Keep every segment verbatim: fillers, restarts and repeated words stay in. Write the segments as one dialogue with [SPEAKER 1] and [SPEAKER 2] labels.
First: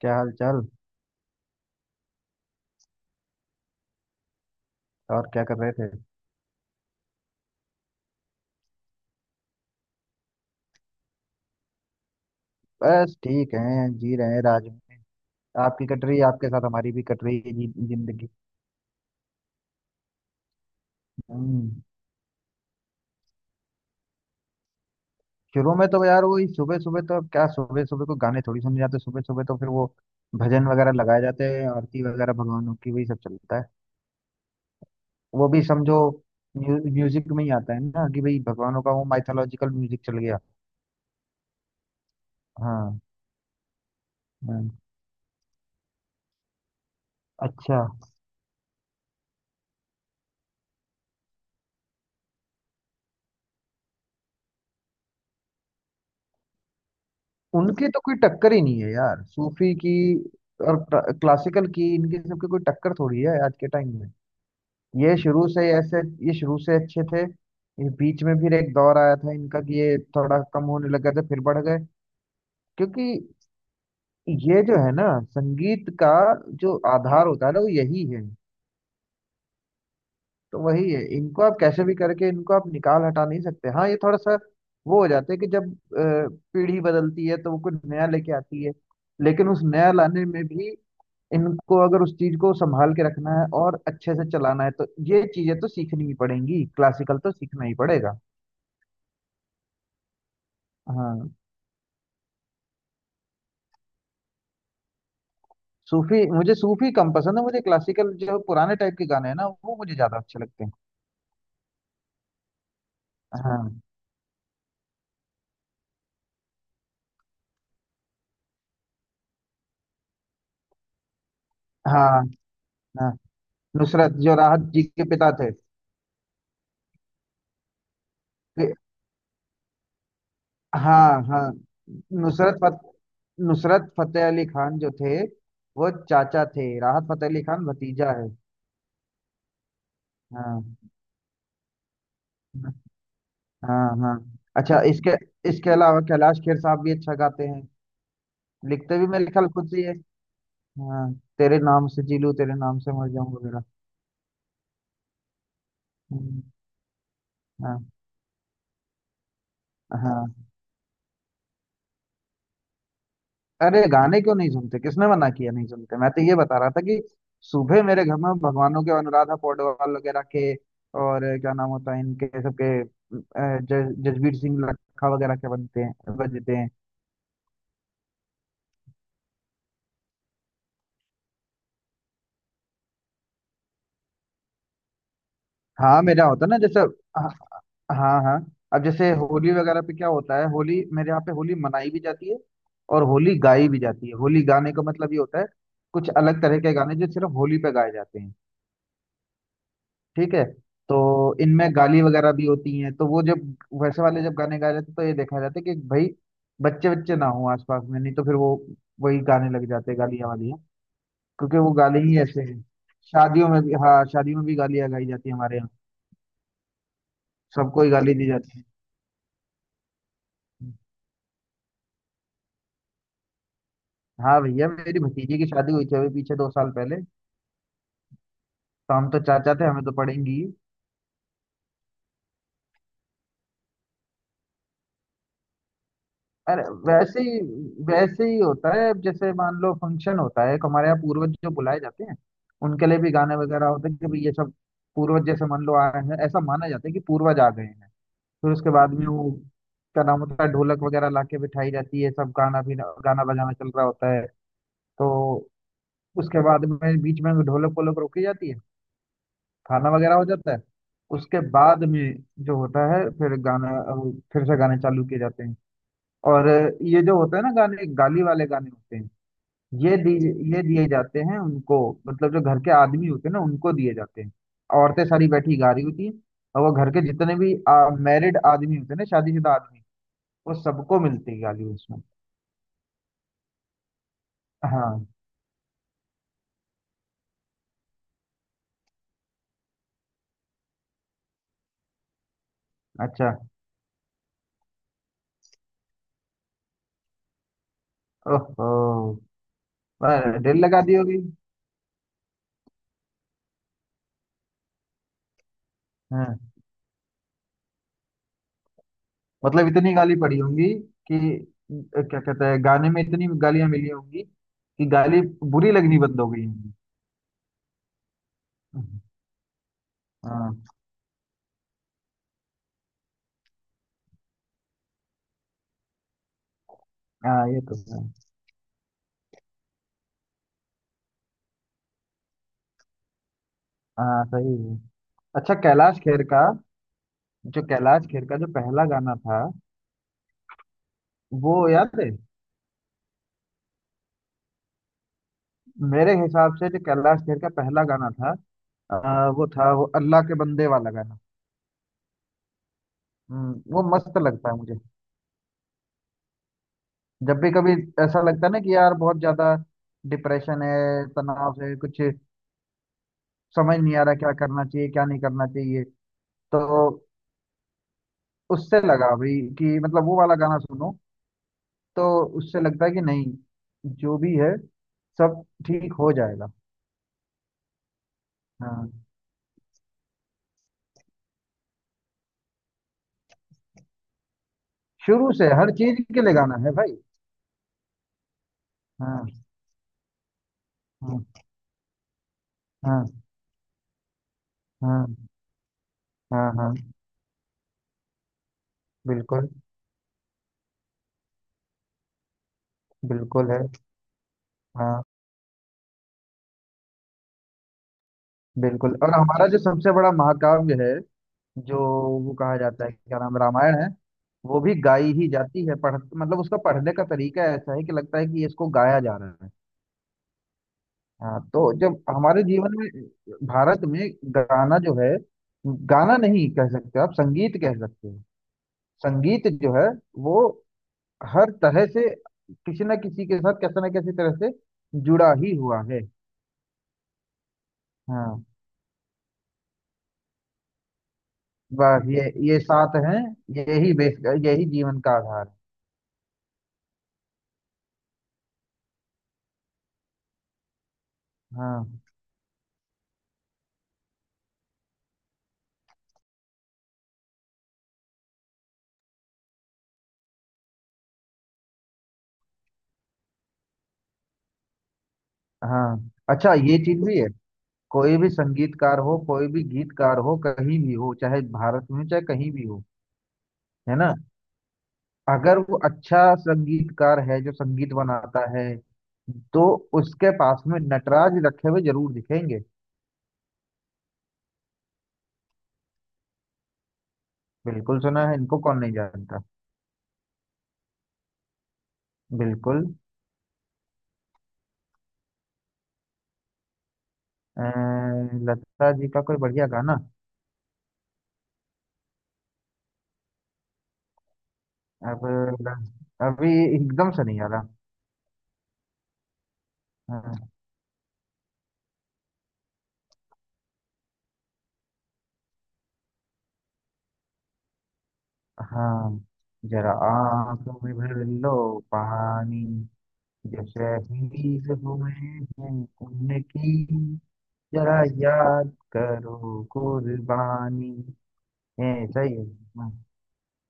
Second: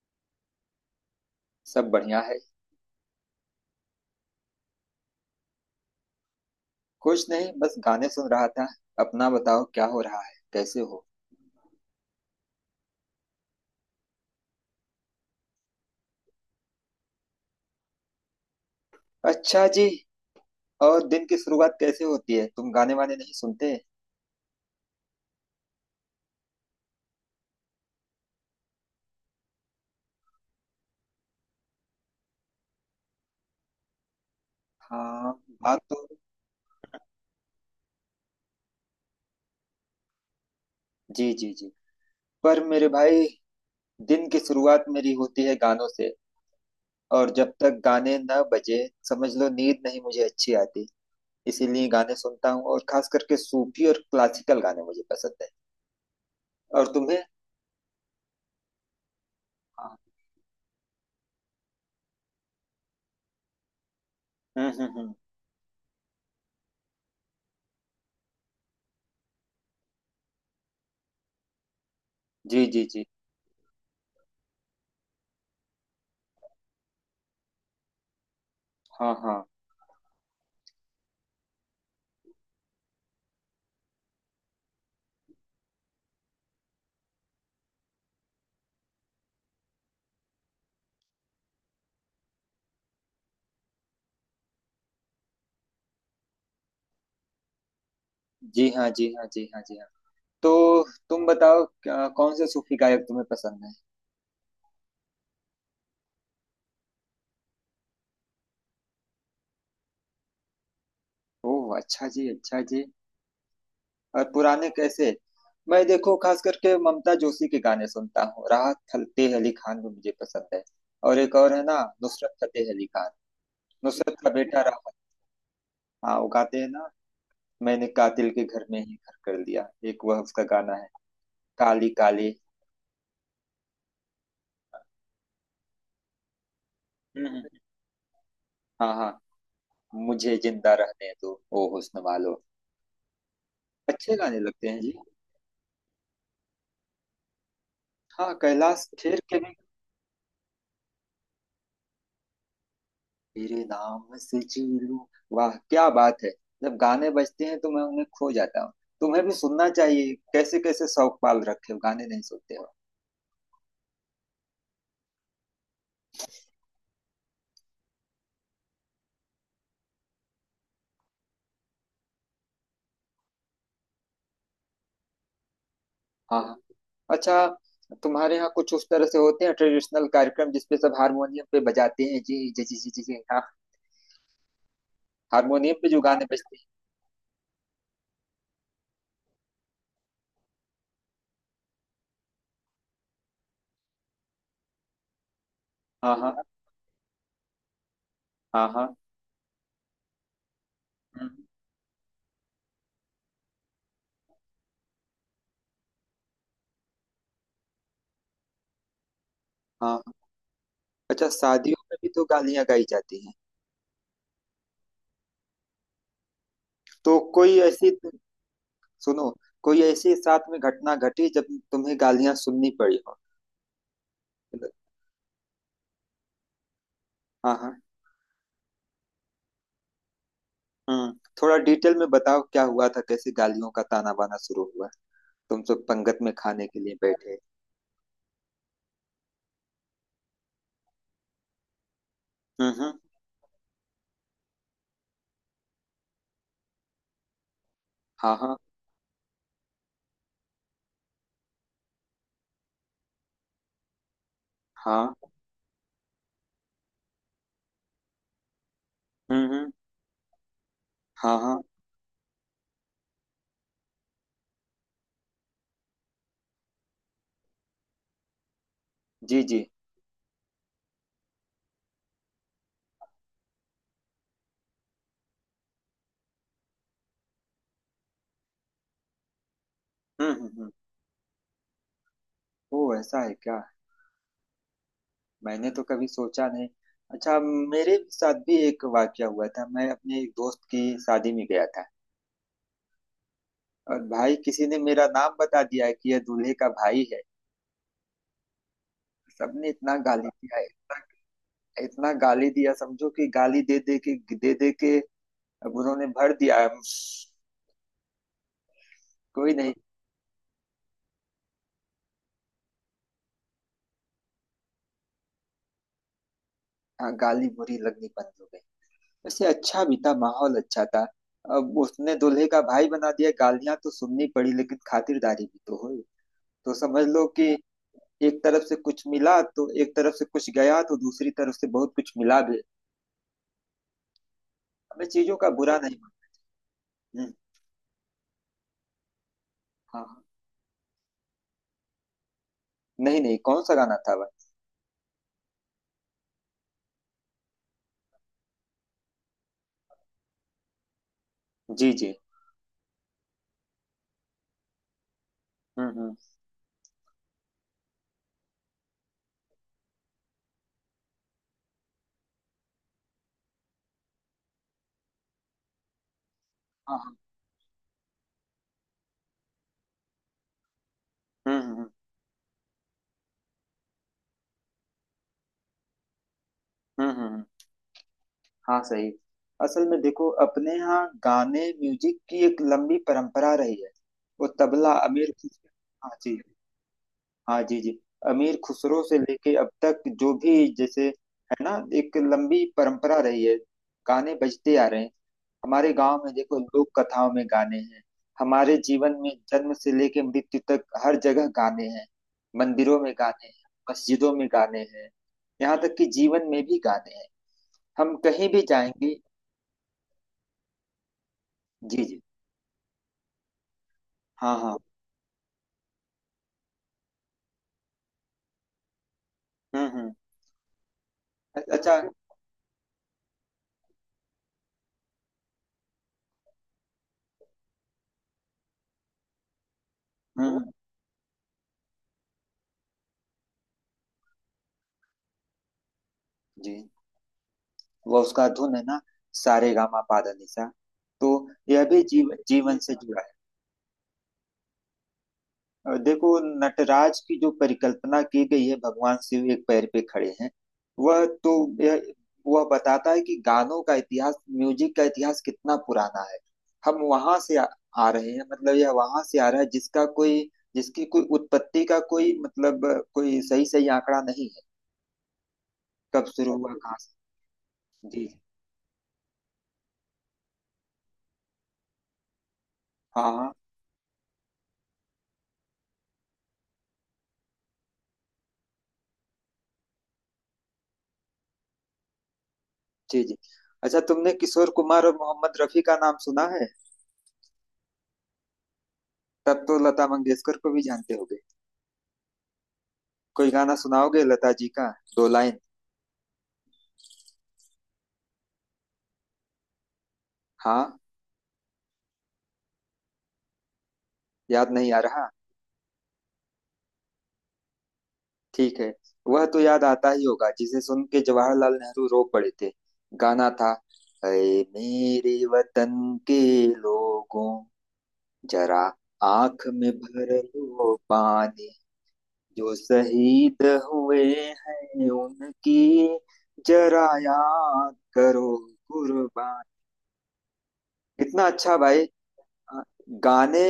[SPEAKER 1] क्या हाल चाल।
[SPEAKER 2] सब बढ़िया है।
[SPEAKER 1] और क्या कर रहे थे।
[SPEAKER 2] कुछ नहीं बस गाने सुन रहा था। अपना बताओ क्या हो रहा है, कैसे हो।
[SPEAKER 1] बस ठीक हैं, जी रहे हैं राज में। आपकी कट रही है, आपके साथ हमारी भी कट रही है जी, जिंदगी।
[SPEAKER 2] अच्छा जी। और दिन की शुरुआत
[SPEAKER 1] हम्म
[SPEAKER 2] कैसे होती है, तुम गाने वाने नहीं सुनते।
[SPEAKER 1] शुरू में तो यार वही सुबह सुबह, तो अब क्या सुबह सुबह को गाने थोड़ी सुने जाते हैं। सुबह सुबह तो फिर वो भजन वगैरह लगाए जाते हैं, आरती वगैरह भगवानों की, वही सब चलता है।
[SPEAKER 2] हाँ
[SPEAKER 1] वो भी
[SPEAKER 2] बात
[SPEAKER 1] समझो
[SPEAKER 2] तो।
[SPEAKER 1] म्यू, म्यूजिक में ही आता है ना कि भाई, भगवानों का वो माइथोलॉजिकल म्यूजिक, चल गया।
[SPEAKER 2] जी जी जी। पर मेरे
[SPEAKER 1] हाँ
[SPEAKER 2] भाई दिन की
[SPEAKER 1] हाँ,
[SPEAKER 2] शुरुआत मेरी होती है गानों से। और जब
[SPEAKER 1] अच्छा।
[SPEAKER 2] तक गाने न बजे समझ लो नींद नहीं मुझे अच्छी आती। इसीलिए गाने सुनता हूँ, और खास करके सूफी और क्लासिकल गाने मुझे पसंद है। और तुम्हें?
[SPEAKER 1] उनकी तो कोई टक्कर ही नहीं है यार, सूफी की
[SPEAKER 2] हाँ।
[SPEAKER 1] और क्लासिकल की, इनकी सबकी कोई टक्कर थोड़ी है आज के टाइम में।
[SPEAKER 2] हम्म हम्म हम्म।
[SPEAKER 1] ये शुरू से ऐसे ये शुरू से अच्छे थे। ये बीच में फिर एक दौर आया था इनका कि ये थोड़ा कम होने लगा था, फिर बढ़ गए।
[SPEAKER 2] जी जी जी।
[SPEAKER 1] क्योंकि ये जो है ना संगीत का जो आधार होता है ना, वो यही है।
[SPEAKER 2] हाँ हाँ।
[SPEAKER 1] तो वही है, इनको आप कैसे भी करके इनको आप निकाल हटा नहीं सकते। हाँ, ये थोड़ा सा वो हो जाता है कि जब अ, पीढ़ी बदलती है तो वो कुछ नया लेके आती है, लेकिन उस नया लाने में भी इनको, अगर उस चीज को संभाल के रखना है और अच्छे से चलाना है, तो ये चीजें तो सीखनी ही पड़ेंगी, क्लासिकल तो सीखना ही पड़ेगा।
[SPEAKER 2] जी हाँ जी हाँ जी हाँ जी हाँ। तो तुम
[SPEAKER 1] हाँ।
[SPEAKER 2] बताओ क्या- कौन से सूफी गायक तुम्हें पसंद है।
[SPEAKER 1] सूफी मुझे सूफी कम पसंद है, मुझे क्लासिकल जो पुराने टाइप के गाने हैं ना वो मुझे ज्यादा अच्छे लगते हैं।
[SPEAKER 2] ओह अच्छा जी, अच्छा जी।
[SPEAKER 1] हाँ
[SPEAKER 2] और पुराने कैसे? मैं देखो खास करके ममता जोशी के गाने सुनता हूँ। राहत फतेह अली खान भी मुझे पसंद है। और एक और है ना,
[SPEAKER 1] हाँ।
[SPEAKER 2] नुसरत फतेह अली खान।
[SPEAKER 1] हाँ, नुसरत
[SPEAKER 2] नुसरत का
[SPEAKER 1] जो
[SPEAKER 2] बेटा
[SPEAKER 1] राहत जी
[SPEAKER 2] राहत।
[SPEAKER 1] के पिता थे।
[SPEAKER 2] हाँ वो गाते हैं ना। मैंने कातिल के घर
[SPEAKER 1] फिर-
[SPEAKER 2] में ही घर कर दिया, एक वह उसका गाना है।
[SPEAKER 1] हाँ हाँ।
[SPEAKER 2] काली काली।
[SPEAKER 1] नुसरत फत, नुसरत फतेह अली खान जो थे वो चाचा थे, राहत
[SPEAKER 2] हम्म
[SPEAKER 1] फतेह अली
[SPEAKER 2] हम्म,
[SPEAKER 1] खान भतीजा है।
[SPEAKER 2] हाँ हाँ। मुझे जिंदा
[SPEAKER 1] हाँ
[SPEAKER 2] रहने दो ओ हुस्न वालो।
[SPEAKER 1] हाँ हाँ।
[SPEAKER 2] अच्छे गाने लगते
[SPEAKER 1] अच्छा,
[SPEAKER 2] हैं
[SPEAKER 1] तो
[SPEAKER 2] जी।
[SPEAKER 1] इसके इसके अलावा कैलाश खेर साहब भी अच्छा गाते हैं।
[SPEAKER 2] हाँ कैलाश
[SPEAKER 1] लिखते भी
[SPEAKER 2] खेर
[SPEAKER 1] मेरे
[SPEAKER 2] के
[SPEAKER 1] ख्याल
[SPEAKER 2] भी।
[SPEAKER 1] खुद से ही है। हाँ। तेरे नाम से जी लूं, तेरे नाम से मर जाऊं
[SPEAKER 2] तेरे
[SPEAKER 1] वगैरह।
[SPEAKER 2] नाम से जी लूं। वाह क्या बात है।
[SPEAKER 1] हम्म,
[SPEAKER 2] जब गाने बजते हैं तो मैं
[SPEAKER 1] हाँ
[SPEAKER 2] उन्हें खो जाता हूँ। तुम्हें भी सुनना चाहिए,
[SPEAKER 1] हाँ।
[SPEAKER 2] कैसे कैसे शौक पाल रखे हो, गाने नहीं सुनते हो।
[SPEAKER 1] अरे गाने क्यों नहीं सुनते, किसने मना किया नहीं सुनते? मैं तो ये बता रहा था कि सुबह मेरे घर में भगवानों के अनुराधा पौडवाल वगैरह के, और क्या नाम होता है इनके सबके, अ, ज- जसबीर सिंह लखा वगैरह के बनते हैं,
[SPEAKER 2] हाँ हाँ।
[SPEAKER 1] बजते हैं।
[SPEAKER 2] अच्छा तुम्हारे यहाँ कुछ उस तरह से होते हैं ट्रेडिशनल कार्यक्रम जिसपे सब हारमोनियम पे बजाते हैं। जी जी जी जी जी जी, हाँ। हारमोनियम पे जो
[SPEAKER 1] हाँ
[SPEAKER 2] गाने
[SPEAKER 1] मेरा होता
[SPEAKER 2] बजते
[SPEAKER 1] ना
[SPEAKER 2] हैं।
[SPEAKER 1] जैसे। हाँ हाँ हाँ। अब जैसे होली वगैरह पे क्या होता है, होली मेरे यहाँ पे होली मनाई भी जाती है और होली गाई भी जाती है। होली गाने का मतलब ये होता है कुछ
[SPEAKER 2] हाँ हाँ
[SPEAKER 1] अलग तरह के गाने जो सिर्फ होली पे गाए जाते हैं।
[SPEAKER 2] हाँ हाँ।
[SPEAKER 1] ठीक है, तो
[SPEAKER 2] हम्म,
[SPEAKER 1] इनमें गाली वगैरह भी होती हैं, तो वो जब वैसे वाले जब गाने गाए जाते हैं तो ये देखा जाता है कि भाई बच्चे बच्चे ना हो आसपास में, नहीं तो फिर वो वही गाने लग जाते
[SPEAKER 2] हाँ
[SPEAKER 1] हैं,
[SPEAKER 2] हाँ।
[SPEAKER 1] गालियाँ वालियाँ।
[SPEAKER 2] अच्छा
[SPEAKER 1] क्योंकि वो
[SPEAKER 2] शादियों में
[SPEAKER 1] गाली
[SPEAKER 2] भी
[SPEAKER 1] ही
[SPEAKER 2] तो
[SPEAKER 1] ऐसे हैं।
[SPEAKER 2] गालियां गाई जाती हैं।
[SPEAKER 1] शादियों में भी, हाँ शादियों में भी गालियाँ गाई जाती है हमारे यहाँ,
[SPEAKER 2] तो कोई
[SPEAKER 1] सबको
[SPEAKER 2] ऐसी,
[SPEAKER 1] ही गाली दी जाती है।
[SPEAKER 2] सुनो, कोई ऐसी साथ में घटना घटी जब तुम्हें गालियां सुननी पड़ी हो।
[SPEAKER 1] हाँ भैया, मेरी भतीजी की शादी हुई थी अभी पीछे दो साल पहले,
[SPEAKER 2] हाँ हाँ।
[SPEAKER 1] तो हम तो चाचा थे, हमें तो पड़ेंगी ही।
[SPEAKER 2] हम्म। थोड़ा डिटेल में बताओ क्या हुआ था, कैसे गालियों का ताना बाना शुरू हुआ। तुम सब पंगत में
[SPEAKER 1] अरे
[SPEAKER 2] खाने के लिए
[SPEAKER 1] वैसे ही
[SPEAKER 2] बैठे।
[SPEAKER 1] वैसे ही होता है। अब जैसे मान लो फंक्शन होता है एक हमारे यहाँ, पूर्वज जो बुलाए जाते हैं
[SPEAKER 2] हम्म
[SPEAKER 1] उनके
[SPEAKER 2] हम्म।
[SPEAKER 1] लिए भी गाने वगैरह होते हैं कि भाई ये सब पूर्वज जैसे मान लो आए हैं, ऐसा माना जाता है कि पूर्वज आ गए हैं।
[SPEAKER 2] हाँ
[SPEAKER 1] फिर
[SPEAKER 2] हाँ
[SPEAKER 1] उसके बाद में वो क्या नाम होता है, ढोलक वगैरह लाके बिठाई जाती है, सब गाना भी, गाना बजाना चल रहा होता है। तो
[SPEAKER 2] हाँ।
[SPEAKER 1] उसके बाद में बीच में ढोलक वोलक रोकी जाती है,
[SPEAKER 2] हम्म हम्म।
[SPEAKER 1] खाना वगैरह हो जाता है।
[SPEAKER 2] हाँ
[SPEAKER 1] उसके
[SPEAKER 2] हाँ।
[SPEAKER 1] बाद में जो होता है, फिर गाना अ, फिर से गाने चालू किए जाते हैं। और अ, ये जो होता है ना गाने, गाली वाले गाने होते हैं,
[SPEAKER 2] जी जी।
[SPEAKER 1] ये दी ये दिए जाते हैं उनको। मतलब जो घर के आदमी होते हैं ना उनको दिए जाते हैं। औरतें सारी बैठी गा रही होती हैं, और वो घर के जितने भी मैरिड आदमी होते हैं ना, शादीशुदा आदमी,
[SPEAKER 2] हम्म हम्म
[SPEAKER 1] वो
[SPEAKER 2] हम्म।
[SPEAKER 1] सबको मिलती है गाली उसमें।
[SPEAKER 2] ओ ऐसा है क्या।
[SPEAKER 1] हाँ।
[SPEAKER 2] मैंने तो कभी सोचा नहीं। अच्छा मेरे साथ भी एक वाकया हुआ था, मैं अपने एक दोस्त की शादी में गया था।
[SPEAKER 1] अच्छा।
[SPEAKER 2] और भाई किसी ने मेरा नाम बता दिया कि यह दूल्हे का भाई है।
[SPEAKER 1] ओहो।
[SPEAKER 2] सबने इतना गाली
[SPEAKER 1] पर
[SPEAKER 2] दिया,
[SPEAKER 1] दिल लगा दी
[SPEAKER 2] इतना
[SPEAKER 1] होगी।
[SPEAKER 2] इतना गाली दिया, समझो कि गाली दे दे के दे दे के अब उन्होंने भर
[SPEAKER 1] हाँ।
[SPEAKER 2] दिया है। कोई
[SPEAKER 1] मतलब
[SPEAKER 2] नहीं।
[SPEAKER 1] इतनी गाली पड़ी होंगी कि अ, क्या कहते हैं, गाने में इतनी गालियां मिली होंगी कि गाली बुरी लगनी बंद हो गई होंगी।
[SPEAKER 2] हाँ गाली बुरी लगनी बंद हो गई। वैसे अच्छा भी था, माहौल
[SPEAKER 1] हाँ
[SPEAKER 2] अच्छा था। अब उसने दूल्हे का भाई बना दिया, गालियां तो सुननी पड़ी लेकिन खातिरदारी भी तो हुई। तो समझ लो कि
[SPEAKER 1] हाँ ये तो है।
[SPEAKER 2] एक तरफ से कुछ मिला तो एक तरफ से कुछ गया तो दूसरी तरफ से बहुत कुछ मिला भी।
[SPEAKER 1] हाँ सही है।
[SPEAKER 2] हमें चीजों का
[SPEAKER 1] अच्छा
[SPEAKER 2] बुरा नहीं
[SPEAKER 1] कैलाश खेर
[SPEAKER 2] माना।
[SPEAKER 1] का,
[SPEAKER 2] हम्म,
[SPEAKER 1] जो कैलाश खेर का जो पहला गाना था,
[SPEAKER 2] हाँ हाँ।
[SPEAKER 1] वो याद है?
[SPEAKER 2] नहीं नहीं कौन सा गाना था वह।
[SPEAKER 1] मेरे हिसाब से जो कैलाश खेर का पहला गाना था अ, वो था, वो अल्लाह के बंदे वाला गाना।
[SPEAKER 2] जी जी।
[SPEAKER 1] हम्म, वो मस्त लगता है मुझे।
[SPEAKER 2] हम्म हम्म।
[SPEAKER 1] जब भी कभी ऐसा लगता है ना कि यार बहुत ज्यादा डिप्रेशन है, तनाव है, कुछ समझ नहीं आ रहा क्या करना चाहिए क्या नहीं करना चाहिए, तो
[SPEAKER 2] हाँ हाँ।
[SPEAKER 1] उससे लगा भाई कि मतलब वो वाला गाना सुनो,
[SPEAKER 2] हम्म हम्म
[SPEAKER 1] तो उससे लगता है कि नहीं, जो भी है सब ठीक हो जाएगा।
[SPEAKER 2] हम्म। हम्म हम्म। हाँ
[SPEAKER 1] हाँ,
[SPEAKER 2] सही। असल में देखो अपने यहाँ गाने म्यूजिक की एक लंबी परंपरा रही है। वो तबला,
[SPEAKER 1] शुरू
[SPEAKER 2] अमीर
[SPEAKER 1] से
[SPEAKER 2] खुस
[SPEAKER 1] हर चीज
[SPEAKER 2] हाँ
[SPEAKER 1] के लिए
[SPEAKER 2] जी।
[SPEAKER 1] गाना है भाई।
[SPEAKER 2] हाँ जी जी। अमीर खुसरो से
[SPEAKER 1] हाँ
[SPEAKER 2] लेके अब तक जो भी जैसे,
[SPEAKER 1] हाँ।
[SPEAKER 2] है ना, एक लंबी परंपरा
[SPEAKER 1] हाँ
[SPEAKER 2] रही है। गाने बजते आ रहे
[SPEAKER 1] हाँ।
[SPEAKER 2] हैं। हमारे गांव में
[SPEAKER 1] हाँ
[SPEAKER 2] देखो
[SPEAKER 1] हाँ।
[SPEAKER 2] लोक कथाओं में गाने हैं। हमारे जीवन में
[SPEAKER 1] बिल्कुल।
[SPEAKER 2] जन्म से लेके मृत्यु तक हर जगह गाने हैं। मंदिरों में गाने
[SPEAKER 1] बिल्कुल
[SPEAKER 2] हैं।
[SPEAKER 1] है।
[SPEAKER 2] मस्जिदों में गाने
[SPEAKER 1] हाँ।
[SPEAKER 2] हैं। यहाँ तक कि जीवन में भी गाने हैं। हम कहीं भी
[SPEAKER 1] बिल्कुल। और
[SPEAKER 2] जाएंगे।
[SPEAKER 1] हमारा जो सबसे बड़ा महाकाव्य है जो,
[SPEAKER 2] जी जी।
[SPEAKER 1] वो कहा जाता है क्या नाम है, रामायण है।
[SPEAKER 2] हाँ
[SPEAKER 1] वो भी
[SPEAKER 2] हाँ।
[SPEAKER 1] गाई ही जाती है, पढ़ मतलब उसका पढ़ने का तरीका ऐसा है कि लगता है कि इसको गाया जा रहा है।
[SPEAKER 2] हम्म हम्म।
[SPEAKER 1] हाँ, तो
[SPEAKER 2] अच्छा।
[SPEAKER 1] जब
[SPEAKER 2] हम्म
[SPEAKER 1] हमारे जीवन में, भारत में, गाना जो है, गाना नहीं कह सकते आप, संगीत कह सकते हो, संगीत जो है वो
[SPEAKER 2] हम्म,
[SPEAKER 1] हर तरह से किसी न किसी के साथ कैसे न कैसे तरह से जुड़ा ही हुआ है।
[SPEAKER 2] जी। वो
[SPEAKER 1] हाँ,
[SPEAKER 2] उसका धुन है ना। सारे गामा पा धा नि सा। तो यह भी
[SPEAKER 1] बस ये
[SPEAKER 2] जीव,
[SPEAKER 1] ये
[SPEAKER 2] जीवन से
[SPEAKER 1] साथ हैं,
[SPEAKER 2] जुड़ा है।
[SPEAKER 1] यही बेस, यही जीवन का आधार है।
[SPEAKER 2] और देखो नटराज की जो परिकल्पना की गई है, भगवान शिव एक पैर पे खड़े हैं। वह तो,
[SPEAKER 1] हाँ।
[SPEAKER 2] यह वह बताता है कि गानों का इतिहास, म्यूजिक का इतिहास कितना पुराना है। हम वहां से आ, आ रहे हैं, मतलब यह वहां से आ रहा है जिसका कोई, जिसकी कोई उत्पत्ति का कोई मतलब, कोई सही सही आंकड़ा नहीं है।
[SPEAKER 1] हाँ।
[SPEAKER 2] कब
[SPEAKER 1] अच्छा,
[SPEAKER 2] शुरू हुआ,
[SPEAKER 1] ये
[SPEAKER 2] कहाँ
[SPEAKER 1] चीज भी है,
[SPEAKER 2] से।
[SPEAKER 1] कोई
[SPEAKER 2] जी।
[SPEAKER 1] भी संगीतकार हो, कोई भी गीतकार हो, कहीं भी हो, चाहे भारत में चाहे कहीं भी हो,
[SPEAKER 2] हाँ हाँ।
[SPEAKER 1] है ना, अगर वो अच्छा संगीतकार है जो संगीत बनाता है, तो उसके पास में नटराज रखे हुए जरूर दिखेंगे।
[SPEAKER 2] जी जी। अच्छा तुमने किशोर कुमार और मोहम्मद रफी का नाम सुना है।
[SPEAKER 1] बिल्कुल सुना है, इनको कौन नहीं जानता।
[SPEAKER 2] तब तो लता मंगेशकर को भी जानते होगे।
[SPEAKER 1] बिल्कुल।
[SPEAKER 2] कोई गाना सुनाओगे लता जी का, दो लाइन।
[SPEAKER 1] अ, लता जी का कोई बढ़िया गाना,
[SPEAKER 2] हाँ। याद नहीं आ
[SPEAKER 1] अब
[SPEAKER 2] रहा।
[SPEAKER 1] अभी एकदम से नहीं आ रहा।
[SPEAKER 2] ठीक है। वह तो याद आता ही होगा
[SPEAKER 1] अ,
[SPEAKER 2] जिसे सुन के जवाहरलाल नेहरू रो पड़े थे। गाना था, ऐ मेरे वतन के लोगों, जरा
[SPEAKER 1] हाँ।
[SPEAKER 2] आंख में
[SPEAKER 1] जरा
[SPEAKER 2] भर
[SPEAKER 1] आंखों
[SPEAKER 2] लो
[SPEAKER 1] में भर लो
[SPEAKER 2] पानी,
[SPEAKER 1] पानी।
[SPEAKER 2] जो शहीद
[SPEAKER 1] जो
[SPEAKER 2] हुए
[SPEAKER 1] शहीद
[SPEAKER 2] हैं
[SPEAKER 1] हुए हैं
[SPEAKER 2] उनकी
[SPEAKER 1] उनकी
[SPEAKER 2] जरा
[SPEAKER 1] जरा
[SPEAKER 2] याद करो
[SPEAKER 1] याद करो
[SPEAKER 2] कुर्बान।
[SPEAKER 1] कुर्बानी।
[SPEAKER 2] कितना अच्छा भाई।
[SPEAKER 1] हम्म सही है।
[SPEAKER 2] अ,
[SPEAKER 1] हाँ
[SPEAKER 2] गाने,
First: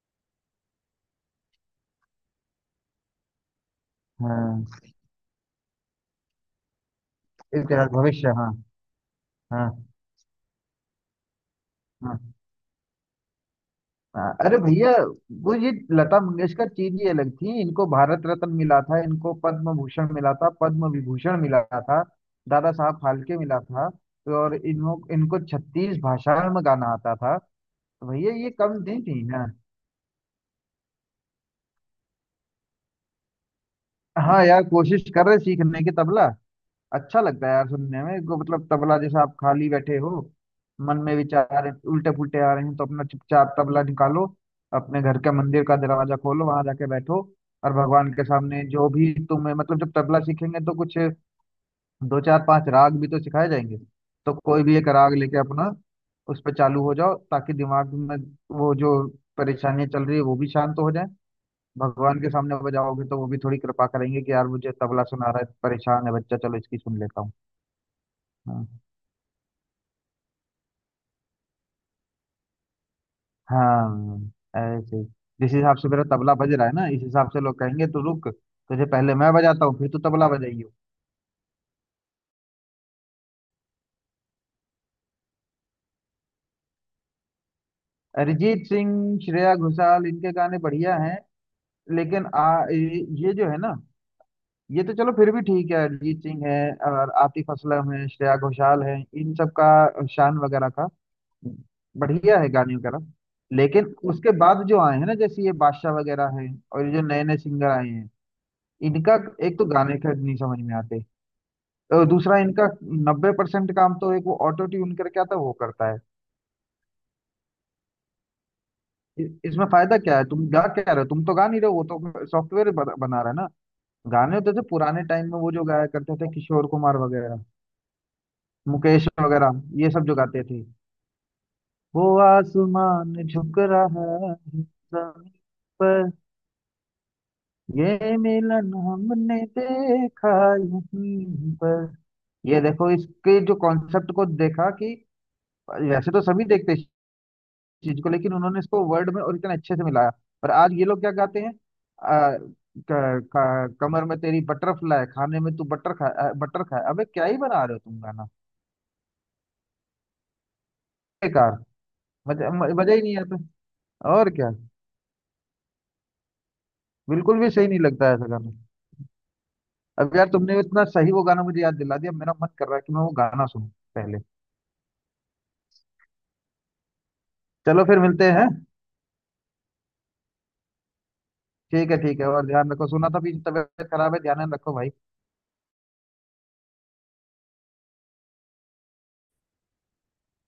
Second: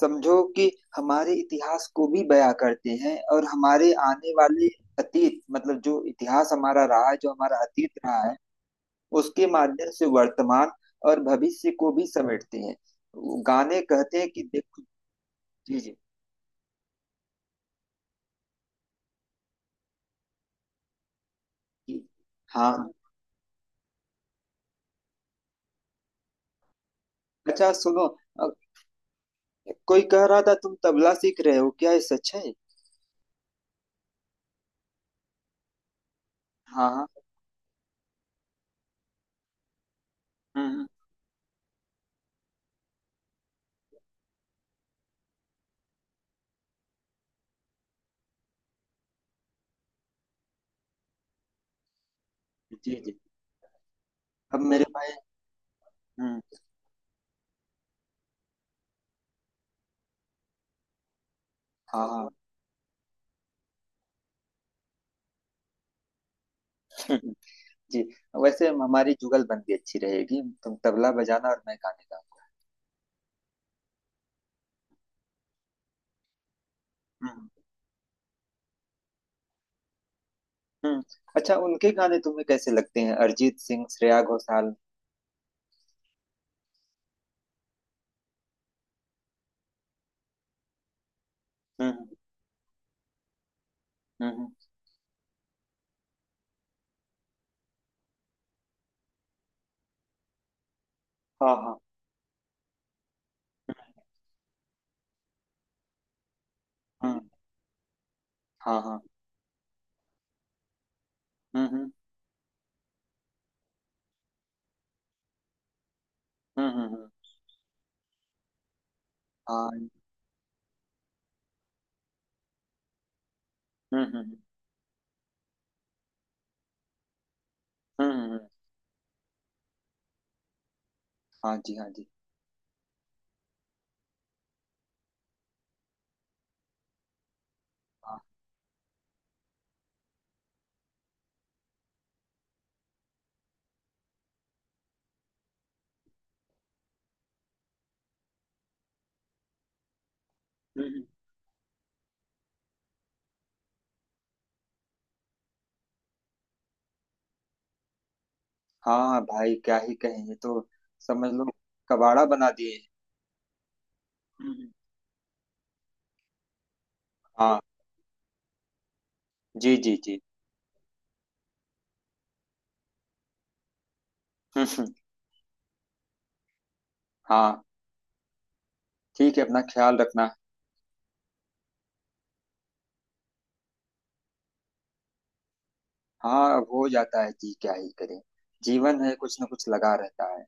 [SPEAKER 2] समझो कि हमारे इतिहास को भी बयां करते हैं, और हमारे आने वाले
[SPEAKER 1] हाँ,
[SPEAKER 2] अतीत, मतलब जो इतिहास हमारा रहा है, जो हमारा
[SPEAKER 1] इसके साथ
[SPEAKER 2] अतीत रहा
[SPEAKER 1] भविष्य,
[SPEAKER 2] है
[SPEAKER 1] हाँ।
[SPEAKER 2] उसके
[SPEAKER 1] हाँ
[SPEAKER 2] माध्यम से वर्तमान और भविष्य को भी
[SPEAKER 1] हाँ।
[SPEAKER 2] समेटते हैं। वो गाने कहते हैं
[SPEAKER 1] हाँ।
[SPEAKER 2] कि
[SPEAKER 1] अरे
[SPEAKER 2] देखो।
[SPEAKER 1] भैया, वो ये
[SPEAKER 2] जी जी
[SPEAKER 1] लता मंगेशकर चीज ही अलग थी। इनको भारत रत्न मिला था, इनको पद्म भूषण मिला था, पद्म विभूषण मिला
[SPEAKER 2] जी।
[SPEAKER 1] था, दादा
[SPEAKER 2] हाँ।
[SPEAKER 1] साहब फाल्के मिला था, तो और इनको, इनको छत्तीस भाषाओं में गाना आता था,
[SPEAKER 2] अच्छा सुनो,
[SPEAKER 1] तो भैया ये कम नहीं थी ना।
[SPEAKER 2] कोई कह रहा था तुम तबला सीख रहे हो क्या, ये सच है?
[SPEAKER 1] हाँ यार, कोशिश कर रहे सीखने की तबला।
[SPEAKER 2] हाँ हाँ।
[SPEAKER 1] अच्छा लगता है यार सुनने में को, मतलब तबला, जैसा आप खाली बैठे हो,
[SPEAKER 2] हम्म हम्म।
[SPEAKER 1] मन में विचार उल्टे पुल्टे आ रहे हैं, तो अपना चुपचाप तबला निकालो, अपने घर के मंदिर का दरवाजा खोलो, वहां जाके बैठो, और भगवान के सामने जो भी तुम्हें, मतलब जब तबला सीखेंगे तो कुछ दो चार पांच
[SPEAKER 2] जी
[SPEAKER 1] राग भी
[SPEAKER 2] जी।
[SPEAKER 1] तो सिखाए जाएंगे, तो
[SPEAKER 2] अब
[SPEAKER 1] कोई भी
[SPEAKER 2] मेरे
[SPEAKER 1] एक
[SPEAKER 2] भाई।
[SPEAKER 1] राग लेके अपना
[SPEAKER 2] हम्म।
[SPEAKER 1] उस पर चालू हो जाओ, ताकि दिमाग में वो जो परेशानियां चल रही है वो भी शांत हो जाए।
[SPEAKER 2] हाँ
[SPEAKER 1] भगवान
[SPEAKER 2] हाँ।
[SPEAKER 1] के सामने बजाओगे तो वो भी थोड़ी कृपा करेंगे कि यार मुझे तबला सुना रहा है, परेशान है बच्चा, चलो इसकी सुन लेता
[SPEAKER 2] हम्म,
[SPEAKER 1] हूँ।
[SPEAKER 2] जी। वैसे
[SPEAKER 1] हाँ।
[SPEAKER 2] हमारी जुगलबंदी अच्छी रहेगी, तुम तबला बजाना और मैं गाने गाऊंगा।
[SPEAKER 1] हाँ ऐसे ही। जिस हिसाब से मेरा तबला बज रहा है ना, इस हिसाब से
[SPEAKER 2] हम्म
[SPEAKER 1] लोग कहेंगे तू रुक, तुझे पहले मैं बजाता हूँ, फिर तू तबला बजाइयो।
[SPEAKER 2] हम्म। अच्छा उनके गाने तुम्हें कैसे लगते हैं, अरिजीत सिंह, श्रेया घोषाल।
[SPEAKER 1] अरिजीत सिंह, श्रेया घोषाल, इनके गाने बढ़िया हैं,
[SPEAKER 2] हम्म
[SPEAKER 1] लेकिन आ ये ये जो है ना,
[SPEAKER 2] हम्म हम्म।
[SPEAKER 1] ये तो चलो फिर भी ठीक है, अरिजीत सिंह है और आतिफ असलम है, श्रेया घोषाल है, इन सब का, शान वगैरह का
[SPEAKER 2] हाँ हाँ।
[SPEAKER 1] बढ़िया है गाने वगैरह। लेकिन उसके बाद जो आए हैं ना, जैसे ये बादशाह वगैरह हैं, और ये जो
[SPEAKER 2] हम्म।
[SPEAKER 1] नए नए सिंगर आए हैं,
[SPEAKER 2] हाँ हाँ।
[SPEAKER 1] इनका एक तो गाने का नहीं समझ में आते,
[SPEAKER 2] हम्म हम्म
[SPEAKER 1] अ, दूसरा इनका नब्बे परसेंट काम तो एक वो ऑटो ट्यून करके आता है वो करता है।
[SPEAKER 2] हम्म हम्म, हम्म।
[SPEAKER 1] इ- इसमें
[SPEAKER 2] हाँ।
[SPEAKER 1] फायदा क्या है, तुम गा क्या रहे हो, तुम तो गा नहीं रहे हो, वो तो सॉफ्टवेयर बना रहा है ना।
[SPEAKER 2] हम्म हम्म हम्म,
[SPEAKER 1] गाने होते थे पुराने टाइम में, वो जो गाया करते थे किशोर कुमार वगैरह,
[SPEAKER 2] हम्म, हम्म, हम्म।
[SPEAKER 1] मुकेश वगैरह, ये सब जो गाते थे,
[SPEAKER 2] हाँ जी हाँ
[SPEAKER 1] वो
[SPEAKER 2] जी
[SPEAKER 1] आसमान झुक रहा है जमीन पर, ये
[SPEAKER 2] हाँ।
[SPEAKER 1] मिलन हमने देखा यहीं पर। ये देखो, इसके जो कॉन्सेप्ट को देखा कि वैसे तो सभी देखते चीज को, लेकिन उन्होंने इसको वर्ड में और इतने अच्छे से मिलाया। पर आज ये
[SPEAKER 2] हम्म
[SPEAKER 1] लोग
[SPEAKER 2] हम्म।
[SPEAKER 1] क्या गाते हैं, आ, क, क, कमर में तेरी बटरफ्लाई, खाने में तू बटर खा, अ, बटर खा, अबे क्या ही बना रहे हो तुम गाना,
[SPEAKER 2] हाँ भाई क्या ही कहें, ये तो समझ लो
[SPEAKER 1] बेकार।
[SPEAKER 2] कबाड़ा
[SPEAKER 1] मजा
[SPEAKER 2] बना
[SPEAKER 1] म-
[SPEAKER 2] दिए।
[SPEAKER 1] मजा ही नहीं आता और क्या,
[SPEAKER 2] हम्म,
[SPEAKER 1] बिल्कुल भी
[SPEAKER 2] हाँ।
[SPEAKER 1] सही नहीं लगता है ऐसा गाना।
[SPEAKER 2] जी जी
[SPEAKER 1] अब
[SPEAKER 2] जी।
[SPEAKER 1] यार तुमने इतना सही वो गाना मुझे याद दिला दिया, मेरा मन कर रहा है कि मैं वो गाना सुनूं पहले,
[SPEAKER 2] हम्म, हम्म, हाँ।
[SPEAKER 1] चलो फिर मिलते हैं।
[SPEAKER 2] ठीक है अपना ख्याल रखना।
[SPEAKER 1] ठीक है ठीक है, और ध्यान रखो, सुना था भी तबीयत खराब है, ध्यान रखो भाई।
[SPEAKER 2] हाँ अब हो जाता है जी, क्या ही करें। जीवन है, कुछ ना कुछ लगा रहता है।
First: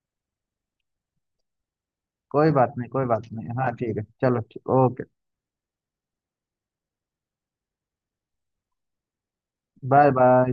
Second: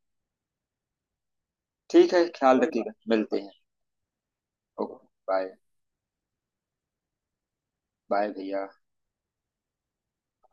[SPEAKER 2] ठीक है,
[SPEAKER 1] कोई
[SPEAKER 2] ख्याल
[SPEAKER 1] बात नहीं
[SPEAKER 2] रखिएगा,
[SPEAKER 1] कोई बात
[SPEAKER 2] मिलते
[SPEAKER 1] नहीं,
[SPEAKER 2] हैं।
[SPEAKER 1] हाँ ठीक है, चलो ठीक,
[SPEAKER 2] ओके
[SPEAKER 1] ओके,
[SPEAKER 2] बाय। बाय भैया।
[SPEAKER 1] Bye bye.